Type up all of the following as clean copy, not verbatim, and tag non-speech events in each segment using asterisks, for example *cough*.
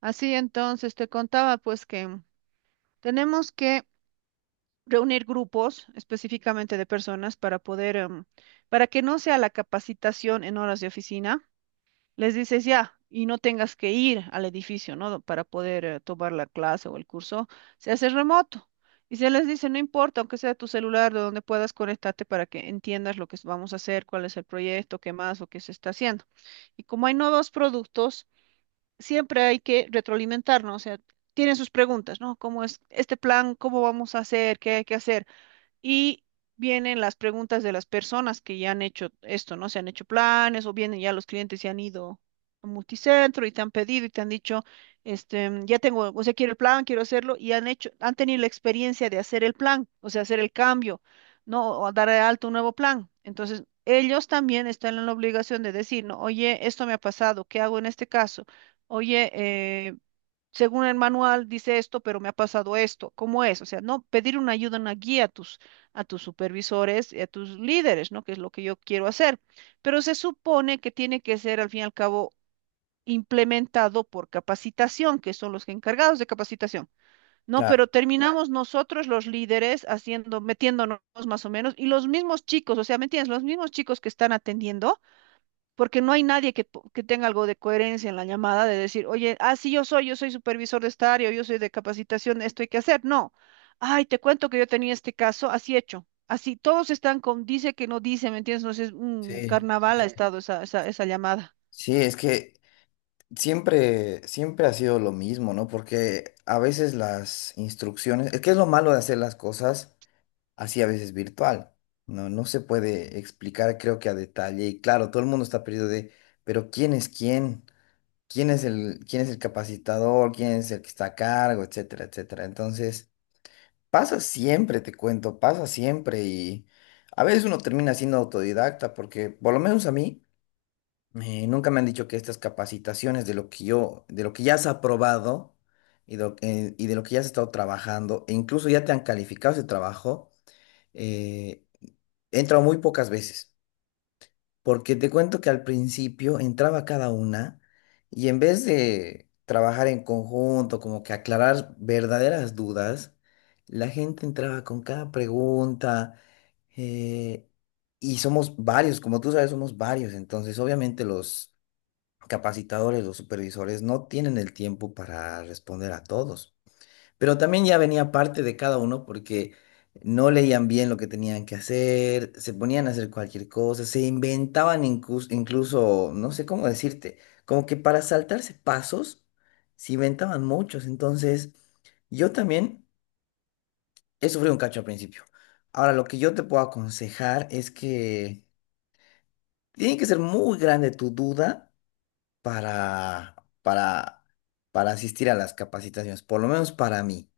Así entonces, te contaba pues que tenemos que reunir grupos específicamente de personas para poder, para que no sea la capacitación en horas de oficina. Les dices ya y no tengas que ir al edificio, ¿no? Para poder tomar la clase o el curso. Se hace remoto. Y se les dice, no importa, aunque sea tu celular, de donde puedas conectarte para que entiendas lo que vamos a hacer, cuál es el proyecto, qué más o qué se está haciendo. Y como hay nuevos productos, siempre hay que retroalimentarnos, o sea, tienen sus preguntas, ¿no? ¿Cómo es este plan? ¿Cómo vamos a hacer? ¿Qué hay que hacer? Y vienen las preguntas de las personas que ya han hecho esto, ¿no? Se han hecho planes o vienen ya los clientes y han ido a multicentro y te han pedido y te han dicho, este, ya tengo, o sea, quiero el plan, quiero hacerlo y han hecho, han tenido la experiencia de hacer el plan, o sea, hacer el cambio, ¿no? O dar de alto un nuevo plan. Entonces, ellos también están en la obligación de decir, no, oye, esto me ha pasado, ¿qué hago en este caso? Oye, eh, según el manual dice esto, pero me ha pasado esto. ¿Cómo es? O sea, no pedir una ayuda, una guía a tus supervisores y a tus líderes, ¿no? Que es lo que yo quiero hacer. Pero se supone que tiene que ser, al fin y al cabo, implementado por capacitación, que son los encargados de capacitación. No, Claro, pero terminamos nosotros los líderes haciendo, metiéndonos más o menos, y los mismos chicos, o sea, ¿me entiendes? Los mismos chicos que están atendiendo porque no hay nadie que, que tenga algo de coherencia en la llamada de decir, oye, ah, sí, yo soy supervisor de esta área, o yo soy de capacitación, esto hay que hacer. No. Ay, te cuento que yo tenía este caso, así hecho. Así, todos están con dice que no dice, ¿me entiendes? No sé, es un sí, carnaval ha estado esa llamada. sí, es que siempre ha sido lo mismo, ¿no? Porque a veces las instrucciones, es que es lo malo de hacer las cosas así a veces virtual, ¿no? No se puede explicar, creo que a detalle, y claro, todo el mundo está perdido de, pero ¿quién es quién? ¿Quién es el capacitador? ¿Quién es el que está a cargo? Etcétera, etcétera. Entonces, pasa siempre, te cuento, pasa siempre, y a veces uno termina siendo autodidacta, porque por lo menos a mí. Nunca me han dicho que estas capacitaciones de lo que yo, de lo que ya has aprobado y de lo que ya has estado trabajando, e incluso ya te han calificado ese trabajo, eh, he entrado muy pocas veces. Porque te cuento que al principio entraba cada una y en vez de trabajar en conjunto, como que aclarar verdaderas dudas, la gente entraba con cada pregunta. eh, y somos varios, como tú sabes, somos varios. Entonces, obviamente los capacitadores o supervisores no tienen el tiempo para responder a todos. Pero también ya venía parte de cada uno porque no leían bien lo que tenían que hacer, se ponían a hacer cualquier cosa, se inventaban incluso, no sé cómo decirte, como que para saltarse pasos, se inventaban muchos. Entonces, yo también he sufrido un cacho al principio. Ahora, lo que yo te puedo aconsejar es que tiene que ser muy grande tu duda para, para, para asistir a las capacitaciones, por lo menos para mí.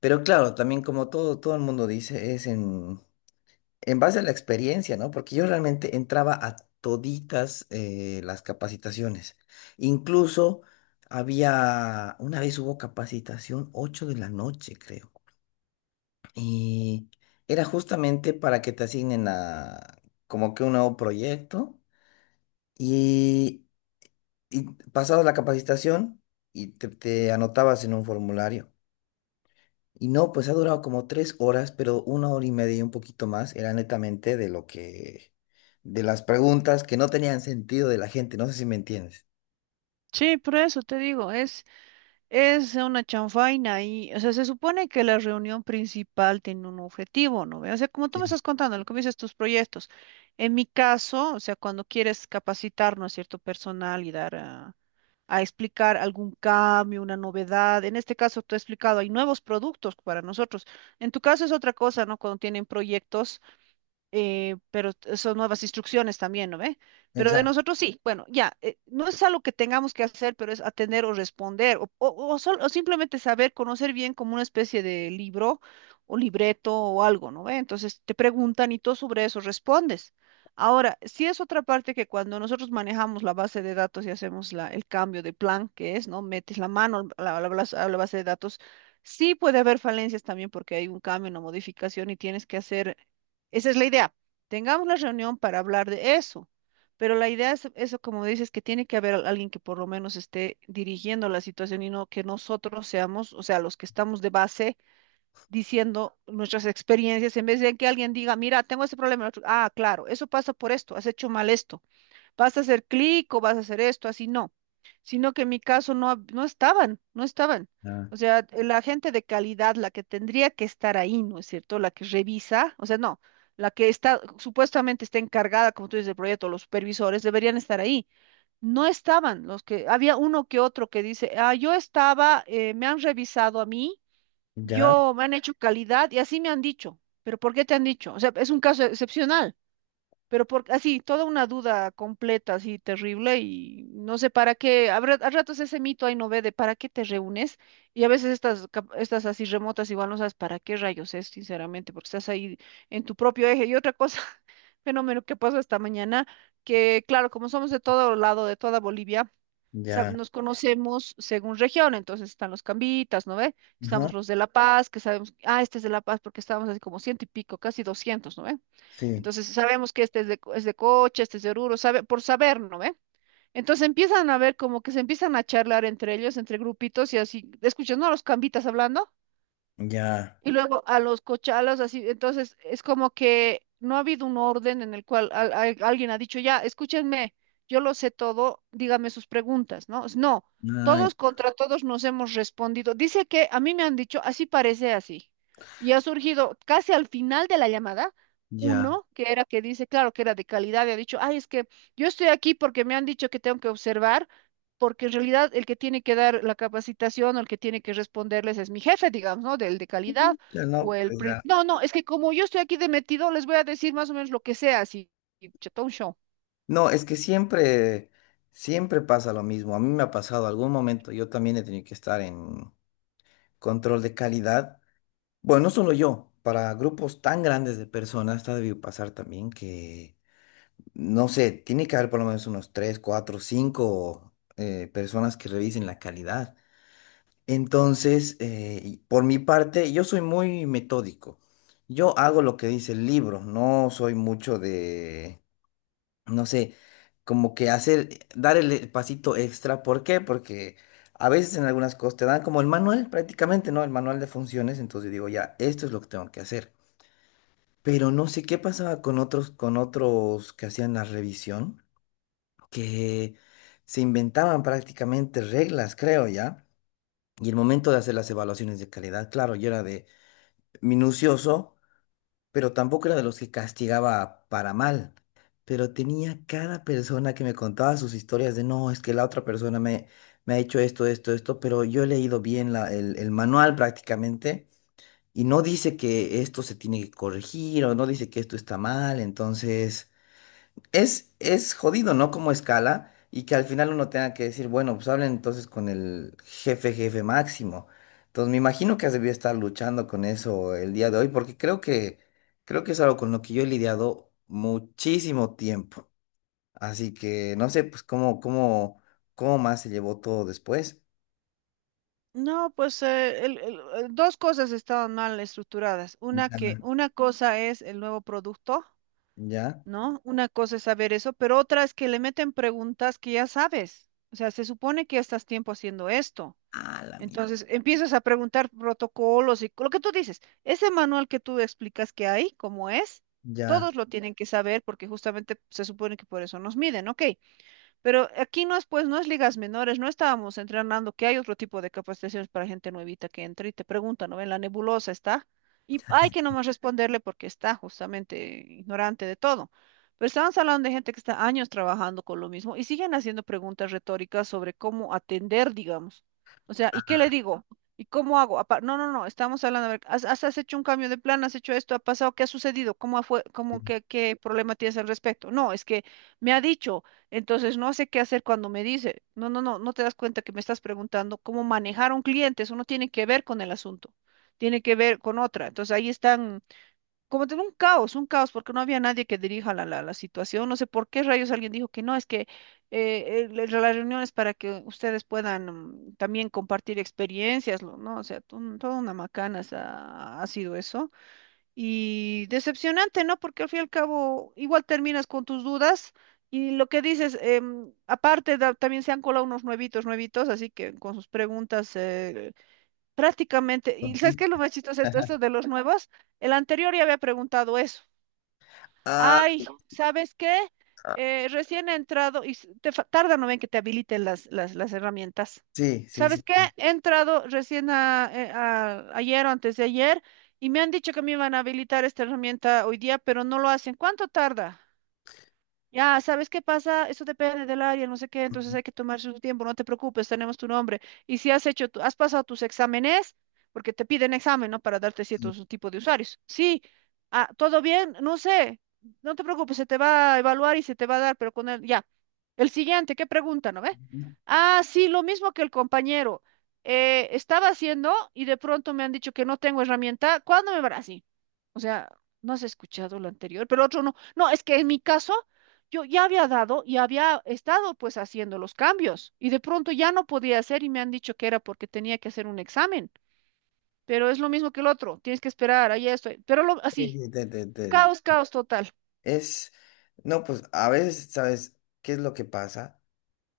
Pero claro, también como todo, todo el mundo dice, es en base a la experiencia, ¿no? Porque yo realmente entraba a toditas las capacitaciones. Incluso había, una vez hubo capacitación 8 de la noche, creo. Y Era justamente para que te asignen a como que un nuevo proyecto. y Y Pasabas la capacitación y te anotabas en un formulario. Y no, pues ha durado como tres horas, pero una hora y media y un poquito más era netamente de lo que, de las preguntas que no tenían sentido de la gente. No sé si me entiendes. Sí, por eso te digo, es una chanfaina y, o sea, se supone que la reunión principal tiene un objetivo, ¿no? ve? O sea, como tú me Sí, estás contando, lo que me dices tus proyectos. En mi caso, o sea, cuando quieres capacitarnos a cierto personal y dar a explicar algún cambio, una novedad, en este caso tú has explicado, hay nuevos productos para nosotros. En tu caso es otra cosa, ¿no? Cuando tienen proyectos pero son nuevas instrucciones también, ¿no ve? Pero de exacto. nosotros sí, bueno, ya, no es algo que tengamos que hacer, pero es atender o responder, o simplemente saber, conocer bien como una especie de libro o libreto o algo, ¿no ve? Entonces te preguntan y tú sobre eso respondes. Ahora, sí es otra parte que cuando nosotros manejamos la base de datos y hacemos la, el cambio de plan, que es, ¿no? Metes la mano a la, a la base de datos, sí puede haber falencias también porque hay un cambio, una modificación y tienes que hacer esa es la idea. Tengamos la reunión para hablar de eso, pero la idea es eso, como dices, que tiene que haber alguien que por lo menos esté dirigiendo la situación y no que nosotros seamos, o sea, los que estamos de base diciendo nuestras experiencias en vez de que alguien diga, mira, tengo este problema. El otro, ah, claro, eso pasa por esto, has hecho mal esto vas a hacer clic o vas a hacer esto, así no, sino que en mi caso no, no estaban, no estaban. Ah, O sea, la gente de calidad, la que tendría que estar ahí, ¿no es cierto? La que revisa, o sea, no, la que está supuestamente está encargada, como tú dices, del proyecto, los supervisores, deberían estar ahí. No estaban los que, había uno que otro que dice, ah, yo estaba, me han revisado a mí, ya, yo me han hecho calidad y así me han dicho. Pero ¿por qué te han dicho? O sea, es un caso excepcional. Pero por, así, toda una duda completa, así terrible, y no sé para qué, a ratos ese mito ahí no ve de para qué te reúnes, y a veces estas, estas así remotas igual no sabes para qué rayos es, sinceramente, porque estás ahí en tu propio eje. Y otra cosa, *laughs* fenómeno que pasó esta mañana, que claro, como somos de todo lado, de toda Bolivia, ya, nos conocemos según región, entonces están los cambitas, ¿no ve? ajá, Estamos los de La Paz, que sabemos, ah, este es de La Paz, porque estábamos así como ciento y pico, casi doscientos, ¿no ve? sí, Entonces sabemos que este es es de Cocha, este es de Oruro, sabe, por saber, ¿no ve? Entonces empiezan a ver como que se empiezan a charlar entre ellos, entre grupitos y así, escuchas, ¿no? A los cambitas hablando. ya, Y luego a los cochalos, así, entonces es como que no ha habido un orden en el cual alguien ha dicho, ya, escúchenme, yo lo sé todo, dígame sus preguntas, ¿no? No, ay, todos contra todos nos hemos respondido. Dice que a mí me han dicho, así parece así. Y ha surgido casi al final de la llamada ya, uno que era que dice, claro, que era de calidad, y ha dicho, ay, es que yo estoy aquí porque me han dicho que tengo que observar. Porque en realidad el que tiene que dar la capacitación o el que tiene que responderles es mi jefe, digamos, ¿no? Del de calidad ya no, o pues ya. no, no, es que como yo estoy aquí de metido, les voy a decir más o menos lo que sea, así, y chatón show. No, es que siempre pasa lo mismo. A mí me ha pasado algún momento, yo también he tenido que estar en control de calidad. Bueno, no solo yo, para grupos tan grandes de personas está debido pasar también que, no sé, tiene que haber por lo menos unos 3, 4, 5 personas que revisen la calidad. Entonces, y por mi parte, yo soy muy metódico. Yo hago lo que dice el libro, no soy mucho de, no sé, como que hacer, dar el pasito extra. ¿Por qué? Porque... A veces en algunas cosas te dan como el manual prácticamente, ¿no? El manual de funciones, entonces digo, ya, esto es lo que tengo que hacer. Pero no sé qué pasaba con otros que hacían la revisión, que se inventaban prácticamente reglas, creo ya. Y el momento de hacer las evaluaciones de calidad, claro, yo era de minucioso, pero tampoco era de los que castigaba para mal. Pero tenía cada persona que me contaba sus historias de, no, es que la otra persona me, me ha hecho esto, esto, esto, pero yo he leído bien el manual prácticamente y no dice que esto se tiene que corregir o no dice que esto está mal, entonces... es jodido, ¿no? Como escala y que al final uno tenga que decir, bueno, pues hablen entonces con el jefe, jefe máximo. Entonces me imagino que has debido estar luchando con eso el día de hoy, porque creo que es algo con lo que yo he lidiado muchísimo tiempo. Así que no sé, pues cómo más se llevó todo después. No, pues dos cosas estaban mal estructuradas. Una que Ya, una cosa es el nuevo producto, ya. ¿no? Una cosa es saber eso, pero otra es que le meten preguntas que ya sabes. O sea, se supone que ya estás tiempo haciendo esto. Ah, la mierda. Entonces empiezas a preguntar protocolos y lo que tú dices, ese manual que tú explicas que hay, cómo es, Ya. todos lo tienen que saber porque justamente se supone que por eso nos miden, ¿ok? Pero aquí no es, pues, no es ligas menores, no estábamos entrenando, que hay otro tipo de capacitaciones para gente nuevita que entra y te pregunta, ¿no? En la nebulosa está. Y hay que nomás responderle porque está justamente ignorante de todo. Pero estamos hablando de gente que está años trabajando con lo mismo y siguen haciendo preguntas retóricas sobre cómo atender, digamos. O sea, ¿y qué le digo? ¿Y cómo hago? No, no, no, estamos hablando, a ver, has hecho un cambio de plan, has hecho esto, ha pasado, ¿qué ha sucedido? ¿Cómo fue, Sí. cómo, qué, qué problema tienes al respecto? No, es que me ha dicho. Entonces no sé qué hacer cuando me dice, no, no, no, no te das cuenta que me estás preguntando cómo manejar a un cliente, eso no tiene que ver con el asunto, tiene que ver con otra. Entonces ahí están, como tengo un caos, porque no había nadie que dirija la situación, no sé por qué rayos alguien dijo que no, es que la reunión es para que ustedes puedan también compartir experiencias, ¿no? O sea, toda una macana ha sido eso. Y decepcionante, ¿no? Porque al fin y al cabo igual terminas con tus dudas y lo que dices, aparte también se han colado unos nuevitos, nuevitos, así que con sus preguntas prácticamente, y ¿sabes qué es lo más chistoso? Esto *laughs* de los nuevos, el anterior ya había preguntado eso. Ah, Ay, ¿sabes qué? Recién he entrado y te tarda, no ven que te habiliten las herramientas. sí, sí, ¿Sabes sí. qué? Sí. He entrado recién ayer o antes de ayer y me han dicho que me iban a habilitar esta herramienta hoy día, pero no lo hacen. ¿Cuánto tarda? Ya, ¿sabes qué pasa? Eso depende del área, no sé qué, entonces hay que tomarse su tiempo, no te preocupes, tenemos tu nombre. Y si has hecho, has pasado tus exámenes, porque te piden examen, ¿no? Para darte Sí. ciertos tipos de usuarios. Sí, ah, ¿todo bien? No sé, no te preocupes, se te va a evaluar y se te va a dar, pero con el ya. El siguiente, ¿qué pregunta, no ve? Ah, sí, lo mismo que el compañero. Estaba haciendo y de pronto me han dicho que no tengo herramienta, ¿cuándo me verás? O sea, no has escuchado lo anterior, pero otro no. No, es que en mi caso, yo ya había dado y había estado pues haciendo los cambios y de pronto ya no podía hacer y me han dicho que era porque tenía que hacer un examen, pero es lo mismo que el otro, tienes que esperar, ahí estoy, pero así, Sí, *laughs* caos, caos total. Es, no, pues a veces, ¿sabes qué es lo que pasa?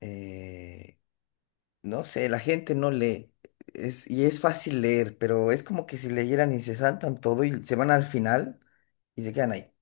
Eh, no sé, la gente no lee, es, y es fácil leer, pero es como que si leyeran y se saltan todo y se van al final y se quedan ahí.